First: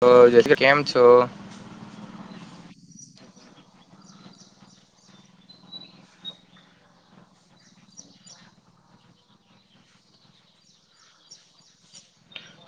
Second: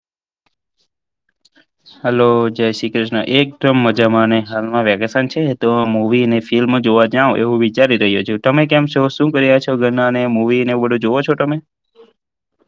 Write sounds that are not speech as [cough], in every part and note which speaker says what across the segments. Speaker 1: હ, જો એટલે કેમ છો?
Speaker 2: હલો જય શ્રી કૃષ્ણ. એકદમ મજામાં અને હાલમાં વેકેશન છે તો મૂવી અને ફિલ્મ જોવા જાવ એવું વિચારી જઈએ છે. તમે કેમ છો શું કર્યા છો ઘરનાને, મૂવીને એવું બધું જોવો છો તમે?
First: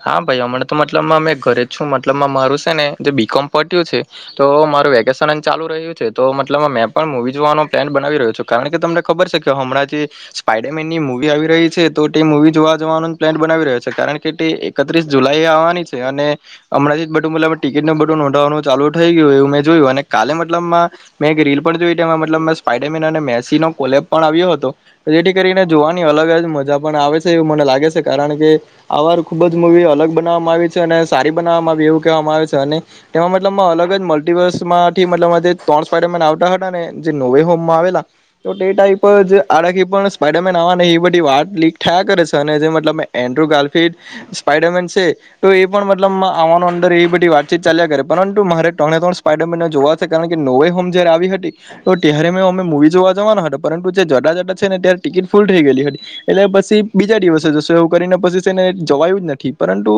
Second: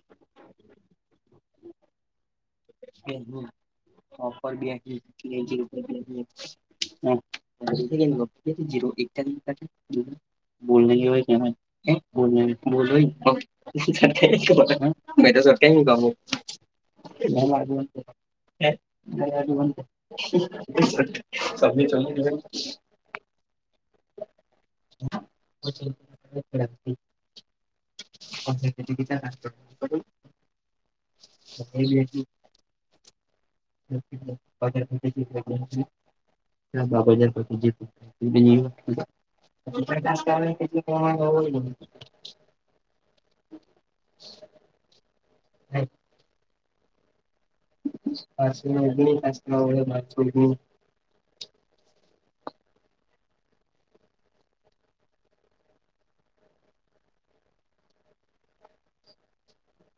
Speaker 1: હા ભાઈ, હમણાં તો મતલબ મે ઘરે છું. મતલબ મારું અને બીકોમ પત્યુ છે. તો, મારું વેકેશન ચાલુ રહ્યું છે. તો, મતલબ મેં પણ મુવી જોવાનું પ્લેન બનાવી રહ્યો છો. કારણ કે, તમને ખબર છે કે હમણાં જે સ્પાઈડરમેનની મુવી આવી રહી છે તો તે મુવી જોવા જવાનું પ્લાન બનાવી રહ્યો છે કારણ કે તે એકત્રીસ જુલાઈ આવવાની છે અને હમણાંથી જ બટુંમલા માં ટી એટલે, બધું નોંધવાનું ચાલુ થઈ ગયું. એવું મે જોયું અને કાલે મતલબમાં મેં એક રીલ પણ જોઈ તેમા મતલબ- [unintelligible] પણ આવ્યો હતો. જેથી કરીને જોવાની અલગ જ મજા પણ આવે છે એવું મને લાગે છે. કારણ કે, આવાર મુવી અલગ બનાવવામાં આવી છે અને સારી બનાવામાં આવી એવું કહેવામાં આવે છે અને તેમાં મતલબ અલગ જ મલ્ટિપલ દસમાંથી મતલબમાં જે ત્રણ સ્પાઈડરમેન આવતા હતા ને, જે નોવે હોમમાં આવેલા તો તે જ પર જે આનાથી પણ સ્પાાઈડરમેન આવવા ને એ બધી વાટ લીક થયા કરે છે અને જે મતલબ એન્ડ્રુ ગાર્ફીડ સ્પાઈડરમેન છે. તો એ પણ મતલબ આવાનો અંદર એ બધી વાત ચાલ્યા કરે. પરંતુ મારે ત્રણે ત્રણ સ્પાઈડરમેન જોવા છે. કારણ કે નોવે હોમ જયારે આવી હતી. ત્યારે મે અમે મુૂવી જોવા જવાના હતા. પરંતુ જે જતા જતા છે ને, ત્યારે ટિકિટ ફૂલ થઈ ગયેલી હતી. એટલે પછી બીજા દિવસે જશું એવું કરીને પછી છેને જવાયું જ નથી. પરંતુ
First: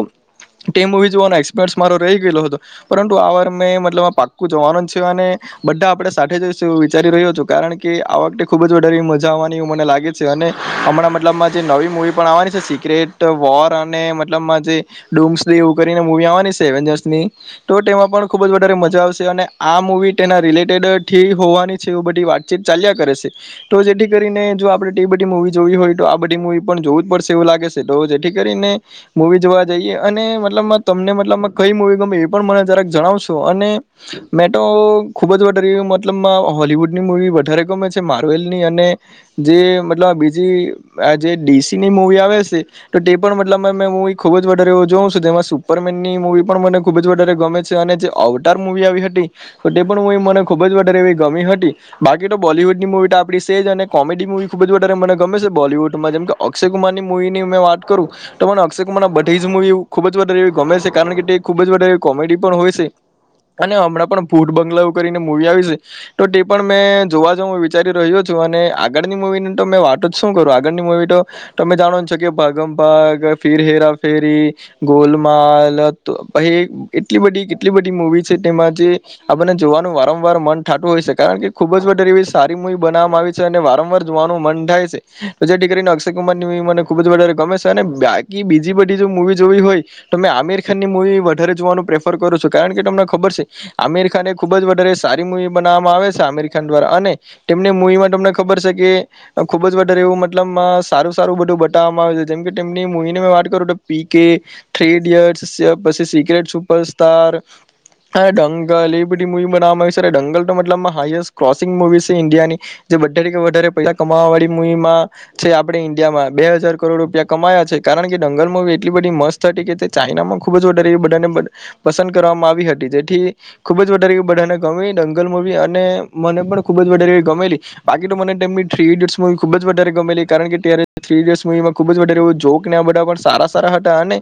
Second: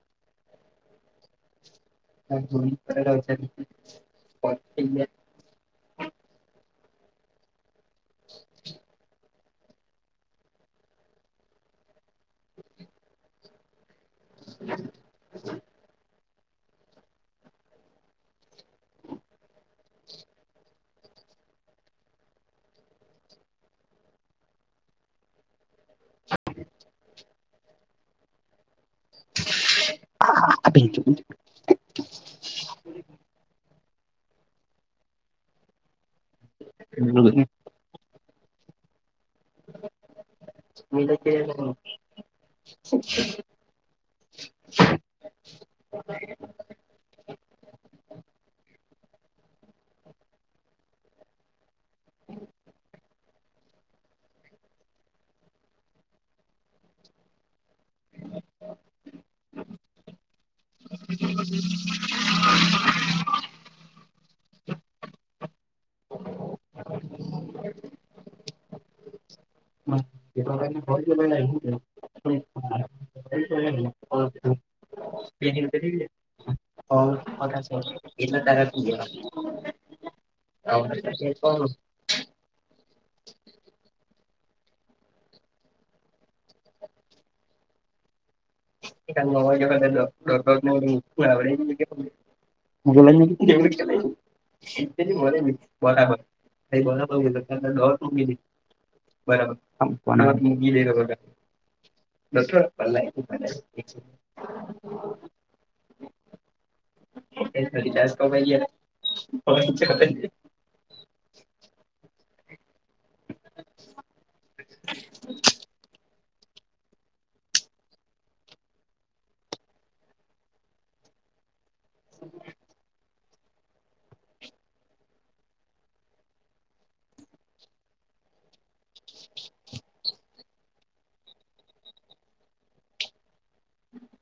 Speaker 1: તે મુવી જોવાનો એક્સપર્ટ મારો રહી ગયેલું હતું પરંતુ આ વાર મેં મતલબ આ પાક્કું જવાનું છે અને બધા આપણે સાથે જઈશું એવું વિચારી રહ્યો છું કારણ કે આ વખતે ખુબ જ વધારે મજા આવવાની એવું મને લાગે છે અને હમણાં મતલબમાં જે નવી મુવી પણ આવવાની છે. સિક્રેટ વોર અને મતલબ જે ડુંસલી એવું કરીને મુવી આવવાની તો ખૂબ જ વધારે મજા આવશે અને આ મુવી તેના રિલેટેડથી હોવાની બધી વાતચીત ચાલ્યા કરે છે. તો જેથી કરીને જો આપણે બધી મુવી જોવી હોય, તો આ બધી- પણ જોવું જ પડશે એવું લાગે છે. તો જેથી મુવી જોવા જઈએ અને મતલબ તમને, મતલબ કઈ મુવી ગમે એ પણ મને જરા જણાવશો અને મેં તો ખુબ જ વધારે મતલબ હોલવુડની મુવી વધારે ગમે છે મા ની અને જે મતલબ બીજી આ જે ડીસીની મુવી આવે છે. તો તે પણ મતલામાં મેં મૂવી ખૂબ જ વધારે એવું જોઉં છું. જેમાં સુપરમેનની મૂવી પણ મને ખૂબ જ વધારે ગમે છે. અને આઉટર મુૂવી જોવી હતી. તો તે પણ મુવી મને ખુબ જ વધારે એવી ગમી હતી બાકી તો બોલીવુડની મુવી સેહજ અને કોમેડી મૂવી ખૂબ જ વધારે મને ગમે છે. બોલીવુડમાં જેમ કે અક્ષયકુમારની મુવીની મેં વાત કરું તો, મને અક્ષયકુમાર ના બધી જ મુવી ખુબ જ વધારે ગમે છે. કારણ કે, તે ખુબ જ બધા કોમેડી પણ હોય છે. અને હમણાં પણ ભૂત બંગલાઓ કરીને મૂવી આવી છે તો તે પણ મેં જોવા જ હું વિચારી રહ્યો છું અને આગળની મુવી તમે વાતો જ શું કરો? આગળની મુવી તો તમે જાણો છો કે ભ ફીર હેરાફેરી, ગોલમાલ પછી એટલી બધી કેટલી બધી મુવી છે. તેમાંથી આપણને જોવાનું વારંવાર મન થાતું હોય છે. કારણ કે, ખુબ જ વધારે એવી સારી મુવી બનાવામાં આવી છે અને વારંવાર જોવાનું મન થાય છે. તો જેથી કરીને, અક્ષયકુમાર મને ખુબ જ વધારે ગમે છે. ને બે- બીજી બધી જો મુવી જોવી હોય. તમે આમિર ખાનની મુૂવી વધારે જોવાનું પ્રેફર કરો છો. કારણ કે, તમને ખબર આમીરખાને એ ખુબ જ વધારે સારી મુવી બનાવામાં આવે છે, આમિરખાન દ્વારા અને તેમને મુવીમાં તને ખબર છે, કે ખુબ જ વધારે એવું મતલબ સારું સારું બધું બતાવવામાં આવે છે, જેમ કે તેમની મુવી. પી કે થ્રી ઇડિયટ પછી સીક્રેટ સુપર સ્ટાર. હ ડંગલ એ બધી મુવી બનાવામાં આવી છે, ડંગલ તો મતલબમાં હાઈએસ્ટ ક્રોસિંગ મુવી છે. ઇન્ડિયા ની જે વધુ વધારે પૈસા કમાવા વાળી મુવીમાં છે, આપડે ઈન્ડિયામાં બે હજાર કરોડ ત્યાં કમાયા છે, કારણ કે જંગલમાં એટલી બધી મસ્ત હતી કે તે ચાઈનામાં ખૂબ જ ડર બાદ. પસંદ કરવામાં આવી હતી, જેથી ખુબ જ વધારે બધાને ગમી દંગલ મુવી, અને મને પણ ખુબ જ વધારેવી ગમેલી બાકી તો મને, તેમી થ્રી થીડયટસવી ખૂબ જ વધારેમેલી કારણ કે ત્યારે થ્રી થીડયટસવીમાં. ખૂબ જ વધારે જોક ને આ બધા સારા સારા હતા, અને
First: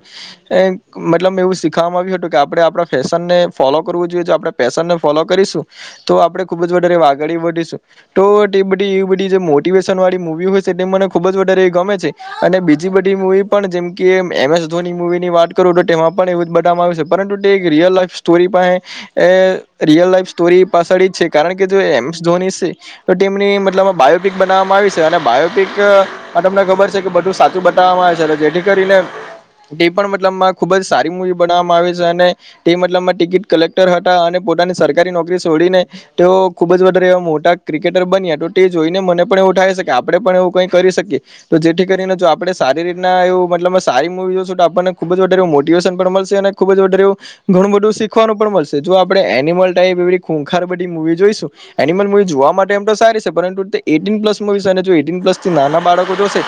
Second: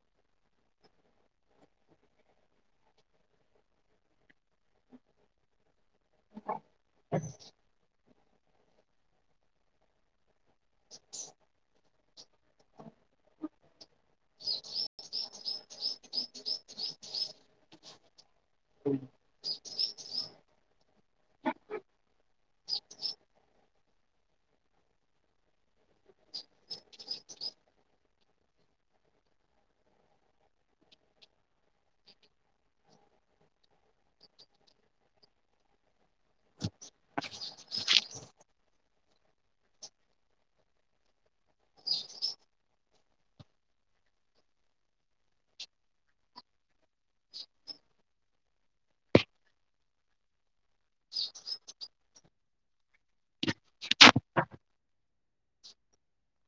Speaker 1: મતલબ મે એવું શીખવામાં આવ્યું હતું, કે આપ આપણે આપણા ફેશન ને ફોલો કરવું જોઈએ, આપણા ફેશનને ફોલો કરીશું. તો આપણે ખુબ જ વધારે વાઘાડી બનીશું. તો એ બધી એ બધી જે મોટિવેશન વાળી મૂવી હોય છે, તે મને ખુબ જ વધારે એવી ગમે છે. અને બીજી બધી મુવી પણ જેમ કે એમ એસ ધોની મુવી ની વાત કરું તો તેમાં પણ એવું જ બનાવમાં આવ્યું છે. રિયલ લાઈફ સ્ટોરી પણ રિયલ લાઈફ સ્ટોરી પાછળ જ છે, કારણ કે જો એમ. ધોની ટીમની મતલબ બાયોપિક બનાવવામાં આવી છે, અને બાયોપિક તમને ખબર છે. કે બધું સાચું બતાવવામાં આવે છે, જેથી કરીને તે પણ મતલબ ખુબ જ સારી મુવી બનાવવામાં આવે છે, અને તે મતલબમાં ટિકિટ કલેક્ટર હતા. અને પોતાની સરકારી નોકરી છોડીને તેઓ ખુબ જ વધારે મોટા ક્રિકેટર બન્યા તો તે જોઈને મને પણ થઈ શકે આપણે પણ એવું કંઈ કરી શકીએ. તો જેથી કરીને જો આપણે સારી રીતના એવું મતલબ સારી મૂવી જોશું તો આપણને ખૂબ જ વધારે મોટીવેશન પણ મળશે. ખુબ જ ઘણું બધું શીખવાનું પણ મળશે, જો આપણેે એનિમલ ટાઈપ એ ખૂંખાર બધી મુવી જોઈશું. એનિમલ મુવી જોવા માટે એમ તો સારી છે, પરંતુ પ્લસ મુવી અને પ્લસથી નાના બાળકો જો તો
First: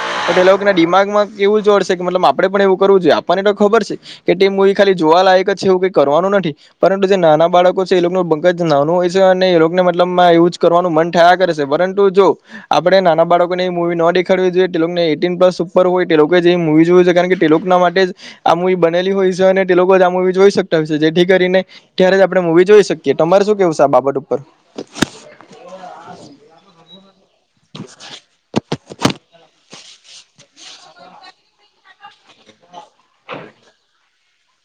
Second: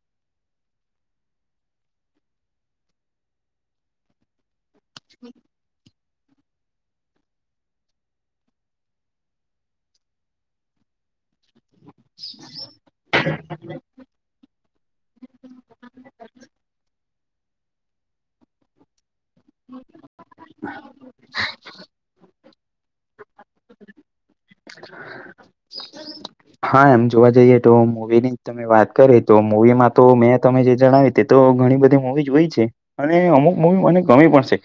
Speaker 1: એ લોકો ના દિમાગમાં એવું જોડશે, કે મતલબ આપણેે પણ એવું કરવું જોઈએ, આપણને તો ખબર છે, કે ખાલી જોવાલાયક જ એવું કઈ કરવાનું નથી, પરંતુ જે નાના બાળકો છે, એ લોકો ન પંકાજ નાનું હોય છે, અને મતલબ કરવાનું મન થયા કરે છે, પરંતુ જો આપે નાના બાળકો ને મૂવી ન દેખાય. જે સુપર હોય તે લોકો જેવી મુવી જોય છે, કારણ કે તેલોકના માટે જ આ મુવી બનેલી હોય છે. તે લોકો જ આ મૂવી જોઈ શકતાશે જેથી કરીને ત્યારે જ આપણે મૂવી જોઈ શકીએ તમારે શું કેવું છે, આ બાબત ઉપર
Speaker 2: [unintelligible] [inaudible]
Speaker 1: હા સ [inaudible]
Speaker 2: હા એમ જોવા જઈએ તો, મૂવી ની તમે વાત કરી. તો મૂવી માં તો મેં તમે જે જણાવ્યું તે તો ઘણી બધી મૂવી તો. હોય છે, અને અમુક મને ગમે પડશે.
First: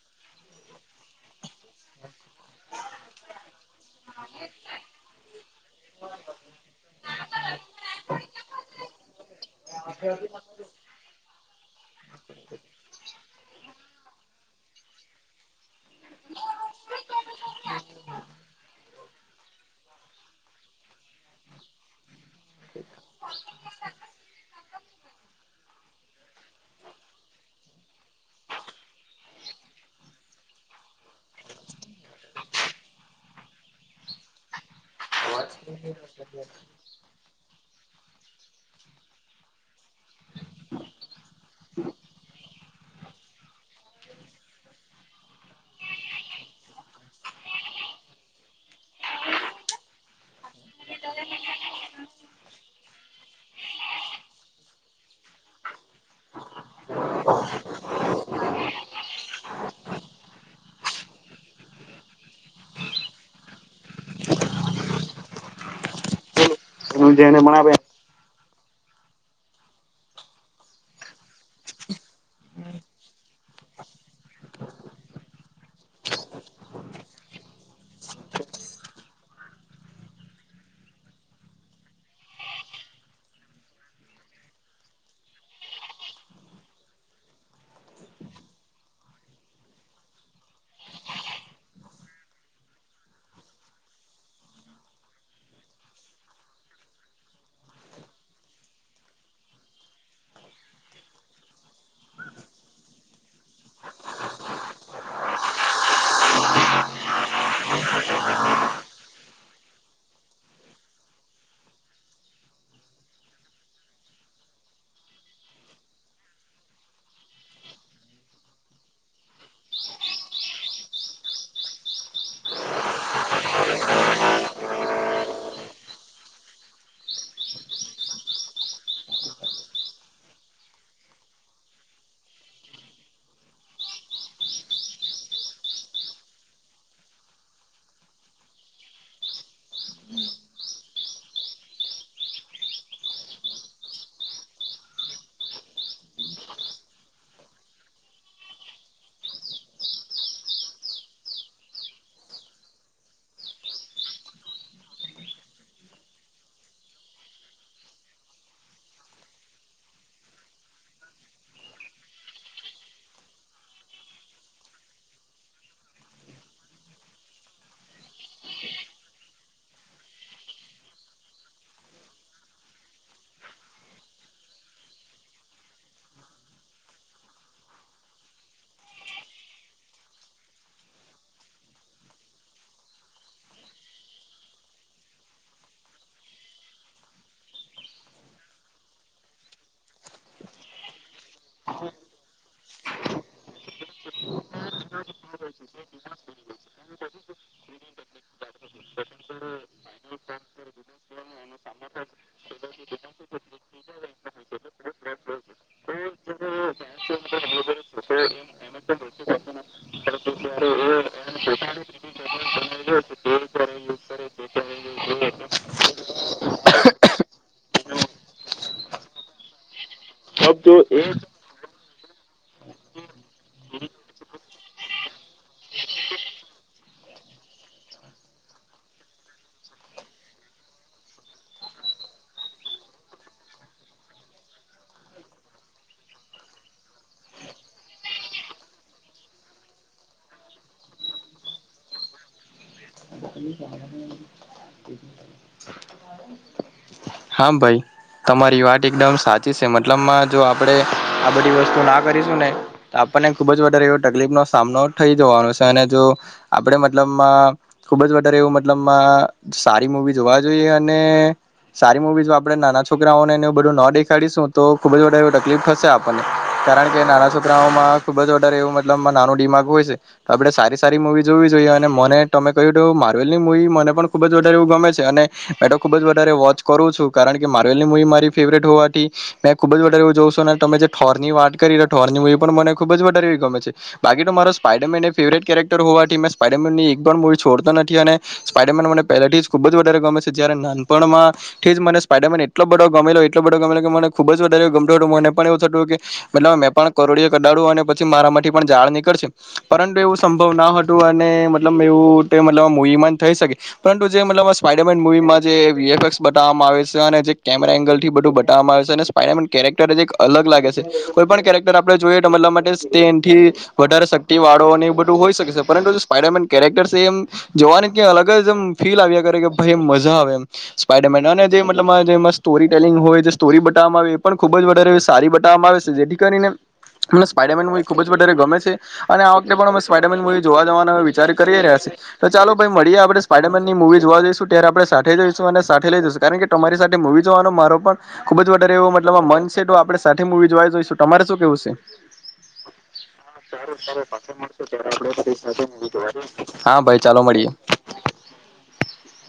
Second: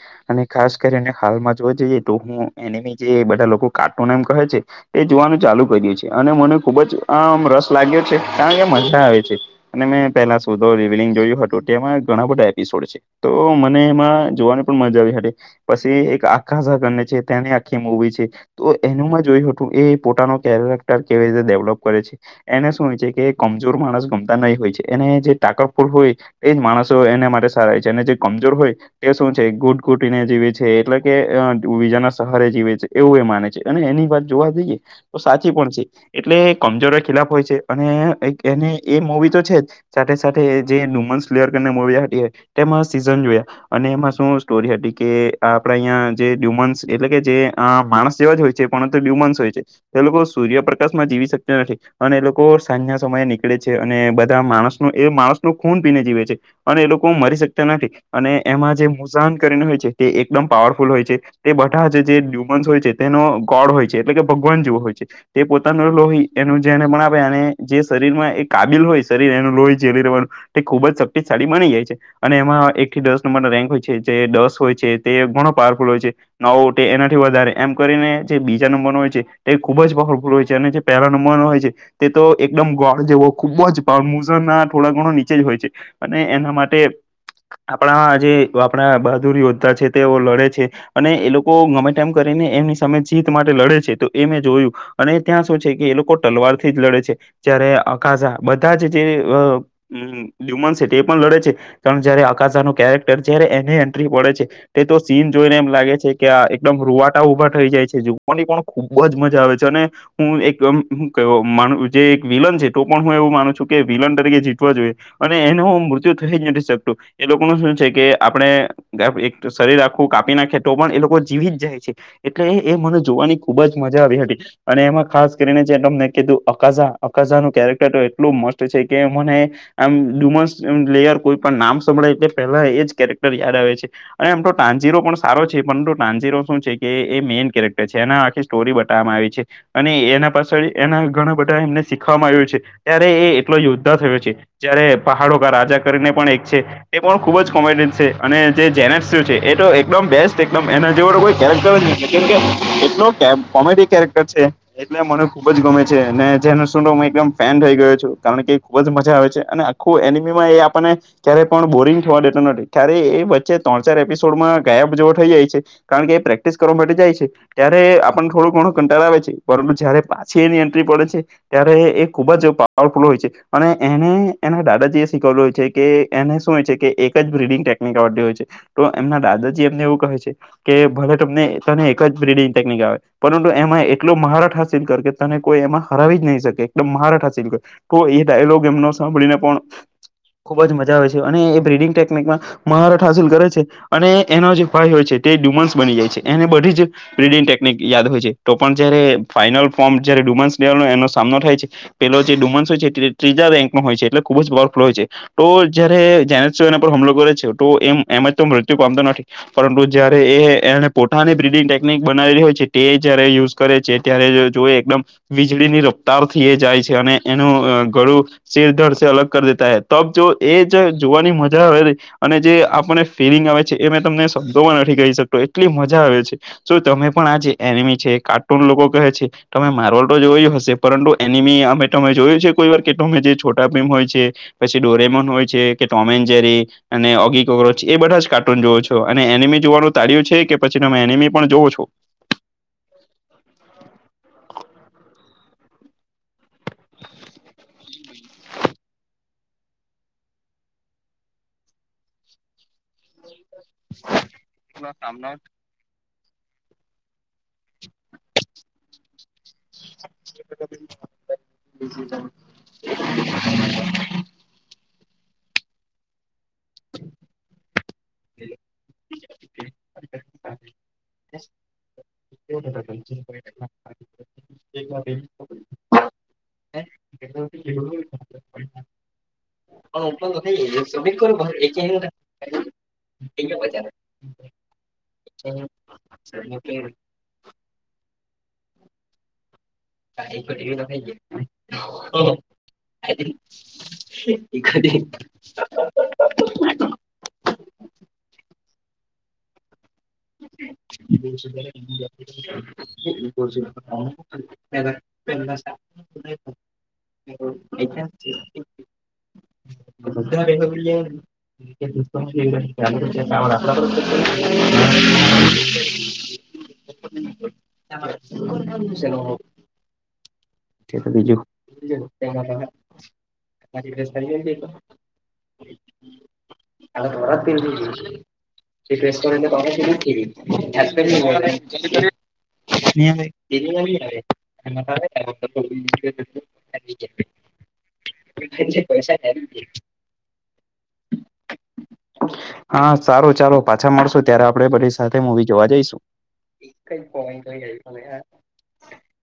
Speaker 2: ખાસ કરીને હાલમાં જો જઈએ તો હું એ બધા લોકો. કાર્ટૂન એમ કહે છે, એ જોવાનું ચાલુ કર્યું છે, અને મને ખુબ જ આમ રસ લાગ્યો છે, કારણ કે મજા આવે છે, અને મેં પેલા સુધો રિવલિંગ જોયું હતું. ઘણા બધા એપિસોડ છે, તો મને એમાં જોવાની પણ મજા આવે. પછી એક આકાને છે, ત્યાંની આખી મૂવી છે, તો એનું જોયું હતું એ પોતાનો કેરેક્ટર કેવી રીતે ડેવલપ કરે છે. એને શું હોય છે, કે કમજોર માણસ ગમતા નહીં હોય છે. એને જે ટાકાફૂર હોય એજ માણસો એને માટે સારા છે, એને જે કમજોર હોય. તે શું છે, ગૂટ ગૂટ ને જેવી એટલે કે બીજાના સહરે જીવે છે, એવું એ માને છે, અને એની વાત જોવા જઈએ. તો સાચી પણ છે, એટલે કમજોરો ખિલાફ હોય છે, અને એને એ મુવી તો છે, જ સાથે સાથે જે ડુમન્લેયરને મુવી હોય. તેમાં સીઝન જોયા અને એમાં શું સ્ટોરી હતી કે આપડા અહીં જે ડ્યુમન્સ એટલે કે જે અ માણસ જેવા જ હોય છે, પણ તો બ્યુમસ હોય છે, એ લોકો સૂર્યપ્રકાશમાં જીવી શકતા નથી. અને એ લોકો સાંજના સમયે નીકળે છે, અને બધા માણસ ન એ માણસ ન ખૂન પીને જીવે છે, અને એ લોકો મરી શકતા નથી, અને એમાં જે મુઝાન કરીને હોય છે, તે એકદમ પાવરફુલ હોય છે, તે બધા જ જે ડ્યુમન્સ હોય છે, તેનો ગોડ હોય છે, એટલે કે ભગવાન જેવો હોય છે. તે પોતાનું લોહી એનું જેને પણ આપે અને જે શરીરમાં એક કાબિલ હોય શરીર એનું લોહી ઝલી રેવાનું તે ખુબ જ શક્તિશાળી બની જાય છે અને એમાં એક થી દસ નંબર રેન્ક હોસ હોય છે જે દસ હોઈ છે તે ઘણો પાવરફુલ હોય છે નવ તે એનાથી વધારે એમ કરીને જે બીજા નંબરનો હોય છે તે ખુબ જ હો છે અને જે પેલા નંબર હોય છે તે તો એકદમ ગોળ જેવો ખુબ જ મુઝના થોડા ગણો નીચે નીચે જ હોય છે અને એના માટે આપણા જે આપણા બહાદુર યોદ્ધા છે તેવો લડે છે અને એ લોકો ગમે તેમ કરીને એની એમની સામે જીત માટે લડે છે તો મેં એે જોયું અને ત્યાં શું છે કે એ લોકો તલવાર થી જ લડે છે જ્યારે અકાઝા બધા જ જે અહહ અમમ ડીમન છે તે પણ લડે છે પણ જ્યારે અકાઝાનું કેરેક્ટર જ્યારે એને એન્ટ્રી પડે છે તે તો સીન જોઈને એમ લાગે છે કે આ એકદમ રૂવાટા ઊભા થઈ જાય છે જોવાની પણ ખુબ જ મજા આવે છે અને હું એકદમ હું કેવો જે એક વિલન છે તો પણ હું એવું માનું છું કે વિલન તરીકે જીતવા જોઈએ અને એનું મૃત્યુ થઈ જ નથી શકતું એ લોકો ન શું છે કે આપણે શરીર આ આખું કાપી નાખે તો પણ એ લોકો જીવી જાય છે એટલે એ મને જોવાની ખુબ જ મજા આવી હતી અને એમાં ખાસ કરીને જે મેં કીધું અકાઝા અકાઝા નું કેરેક્ટર તો એટલું મસ્ત છે કે મને આમ ડુમસ લેયર કોઈ પણ નામ સંભળાય એટલે પેલા એ જ કેરેક્ટર યાદ આવે છે અને એમ તો ટાંજીરો પણ સારો છે પરંતુ તાંજીરો શું છે કે એ મેઇન કેરેક્ટર છે એના આખી સ્ટોરી બતાવામાં આવી છે. અને એના પાછળ એના ઘણા બધા એમને શીખવામાં આવ્યા છે ત્યારે એ એટલો યોદ્ધા થયો છે. જયારે પહાડો કા રાજા કરીને પણ એક છે એ પણ ખુબ જ કોમેડિયન છે અને જે જેનતસુ છે. એ તો એકદમ બેસ્ટ એકદમ એના જેવો તો કોઈ કેરેક્ટર જ નથી કેમ કે એટલો કોમેડી કેરેક્ટર છે એટલે મને ખુબ જ ગમે છે અને જેનતસુનો હું એકદમ ફેન થઈ ગયો છું કારણ કે ખુબ જ મજા અને આખું એનીમી એ આપણને ક્યારેય પણ બોરિંગ થવા દેતો નથી કેયારે એ વચ્ચે ત્રણ ચાર એપી સોડામાં ગાયબ જેવો થઈ જાય છે કારણ કે પ્રેક્ટિસ કરવા માટે જાય છે ત્યારે આપ થોડું ઘણું કનતાણો આવે છે પરંતુ જયારે પાછી એની એન્ટ્રી પડે છે ત્યારે એ ખુબ જ પાવરફુલ હોય છે અને એને એના દાદાજી એ શીખવલું હોય છે કે એને શું હોય છે કે એક જ બ્રિડિંગ ટેકનિક આવડતી હોય છે. તો એમના દાદાજી એમને એવું કહે છે કે ભલે તમને તને એક જ બ્રિડિંગ ટેકનિક આવે પરંતુ એમાં એટલો મહારઠ હાસિલ કર કે તને કોઈ એમાં હરાવી જ નહીં શકે એકદમ મહારઠ હાસિલ કર તો એ લોગ એમનો સાંભળીને પણ ખુબ જ મજા આવે છે અને એ બ્રીથિંગ ટેકનીકમાં મહારત હાસિલ કરે છે અને એનો જે એક ભાઈ હોય છે તે ડુમન્સ બની જાય છે એને બધી જ બ્રીથિંગ ટેકનીક યાદ હોય છે તો પણ જયારે ફાઈનલ ફોર્મ જયારે ડુમન્સ લયનો એનો સામનો થાય છે પેલો જે ડુમન્સય છે તે ત્રીજા રેન્કમાં હોય છે એટલે ખુબ જ પાવર ફ્લોય છે. તો જયારે જેને તસુ પર હમલો કરે છે તો એમ એમજ તો મૃત્યુ પામતો નથી પરંતુ જયારે એ એને પોઠાની બ્રિડિંગ ટેકનિક બનાવેલી હોય છે તે જ જયારે યુઝ કરે છે ત્યારે જો જોએ એકદમ વીજળી ની રફતાર થઈ એ જાય છે અને એનું અહહ ગળું શિરધડ સે અલગ કર દેતા હૈ તબ જો એ જે જોવાની મજા આવેલી અને જે આપણે ફિલિંગ આવે છે એ મે તમને શબ્દોમાં નથી કઈ શકતો એટલી મજા આવે છે સો તમે પણ આજે એનિમી છે કાર્ટૂન લોકો કહે છે તમે માર્વલ તો જોયું હશે પરંતુ એનિમી અમે તમે જોયું છે. કોઈવાર કે તમે છોટા ભીમ હોય છે પછી ડોરેમન હોય છે કે ટોમ એન્ડ જેરી અને ઓગી કોક રોચ એ બધા જ કાર્ટૂન જોવો છો અને એનિમી જોવાનું તાળય્યું છે કે પછી તમે એનિમી પણ જોવો છો [inaudible]
Speaker 1: હા ભાઈ તમારી વાત એકદમ સાચી છે મતલબમાં જો આપડે આ બધી વસ્તુ ના કરીશું ને આપણને ખુબ જ વધારે એવો તકલીફનો સામનો થઈ જવાનો છે અને જો આપણે મતલબમાં ખુબ જ વધારે એવું મતલબમા સારી મુવી જોવા જોઈએ અને સારી મૂવીઝો આપડણે નાના છોકરાઓને એવું બધું ન દેખાડીશું તો ખુબ જ વધારે તકલીફ થશે આપણને કારણ કે નાના છોકરાઓમાં ખુબ જ વધારે એવું મતલબ નાનું દિમાગ હોય છે તો આપડે સારી સારી મૂવી જોવી જોઈએ અને મને તમે કહ્યું હત માર્વેલની મવી મને પણ ખૂબ જ વધારે એવું ગમે છે અને મેં તો ખૂ ખુબ જ વધારે વોચ કરું છું કારણ કે માર્વેલની મુવી મારી ફેવરેટ હોવાથી મેં ખુબ જ વધારે એવું જોઉ છું અને તમે જે થોરની વાત કરી તો થોરની એ પણ મને. ખૂબ જારે એ ગમે છે, બાકી તો મારો સ્પાઈડરમેન એેટ કેરેક્ટર હોવાથી, મેં સ્પાઈડરમેન એક પણ છોડતો નથી, અને સ્પાઈડરમેન મને પહેલાથી ખુબ જ વધારે ગમે છે, જ્યારે નાનપણમાં જ મને સ્પઇડરનટલો બો ગમેલો એટલો બો ગમે્યો કે મને ખબજ વધારે ગમતો હતું, મને પણ એવ થતું કે મતલબ મેં પણ કરોડિય કઢાડું અને પછી મારા થી, પણ ઝાળ નીકળશે પરંતુ એવું સંભવ ના હતું, અને મતલબ એવું મતલબ મોહમાન થઈ, શકે પરંતુ જે મતલબ આઇડમંડ, મુવીમાં જે વીએફક્સ બતાવવામાં આવે છે, અને જે કેમેરા એંગલ થી, બધું બતાવવામાં આવે છે, અને સ્પનાન કેરેક્ટર જે એક અલગ લાગે છે. કોઈ પણ કેરેક્ટર આપે જોઈએ, મતલબ માટેથી વધારે શક્તિ વાળોની હો, શકે છે, પરંતુ જે સ્પાયરમેન કેરેક્ટર છે એમ જવાની ક્યાં અલગ જમ ફીલ આવ્યા, કરે કે ભાઈ એમ મજા આવે એમ સ્પાયડરમેન અને જે મતલબમાં જેમાં સ્ટોરી ટેલિંગ હોય, જે સ્ટોરી બતાવવામાં આવે એ પણ ખૂબ જ વધારે સારી બવવામાં આવે. જેથી કરીને અને સ્પાઈડરમેન મવી ખુબ જ વધારે ગમે છે, અને આ વખતે પણ અમે સ્પાઈડરમેન મૂવી જોવા જવાના વિચાર કરી રહ્યા છે. તો ચાલો ભાઈ મળીએ આપણે
Speaker 2: બીજું
Speaker 1: સ્પાઈડરમેન ની મુવી જોવા, જઈશું ત્યારે આપણે સા જઈશું અને સાથે લઈ જ કારણ કે, તમારી સાથે મવી જોવાનો મારો પણ ખુબજ વધારે એવો મતલબ મન છે, તો આપડ સાથે મવી જોવા જોઈશું તમારે શું કેવું છે.
Speaker 2: હા, સારું ચારો પાછા મળશુ ત્યારે આપડે બધી સાથે મુવી જોવા જઈશું
Speaker 1: હા ભાઈ ચાલો મળીએ
Speaker 2: [unintelligible]
Speaker 1: [inaudible]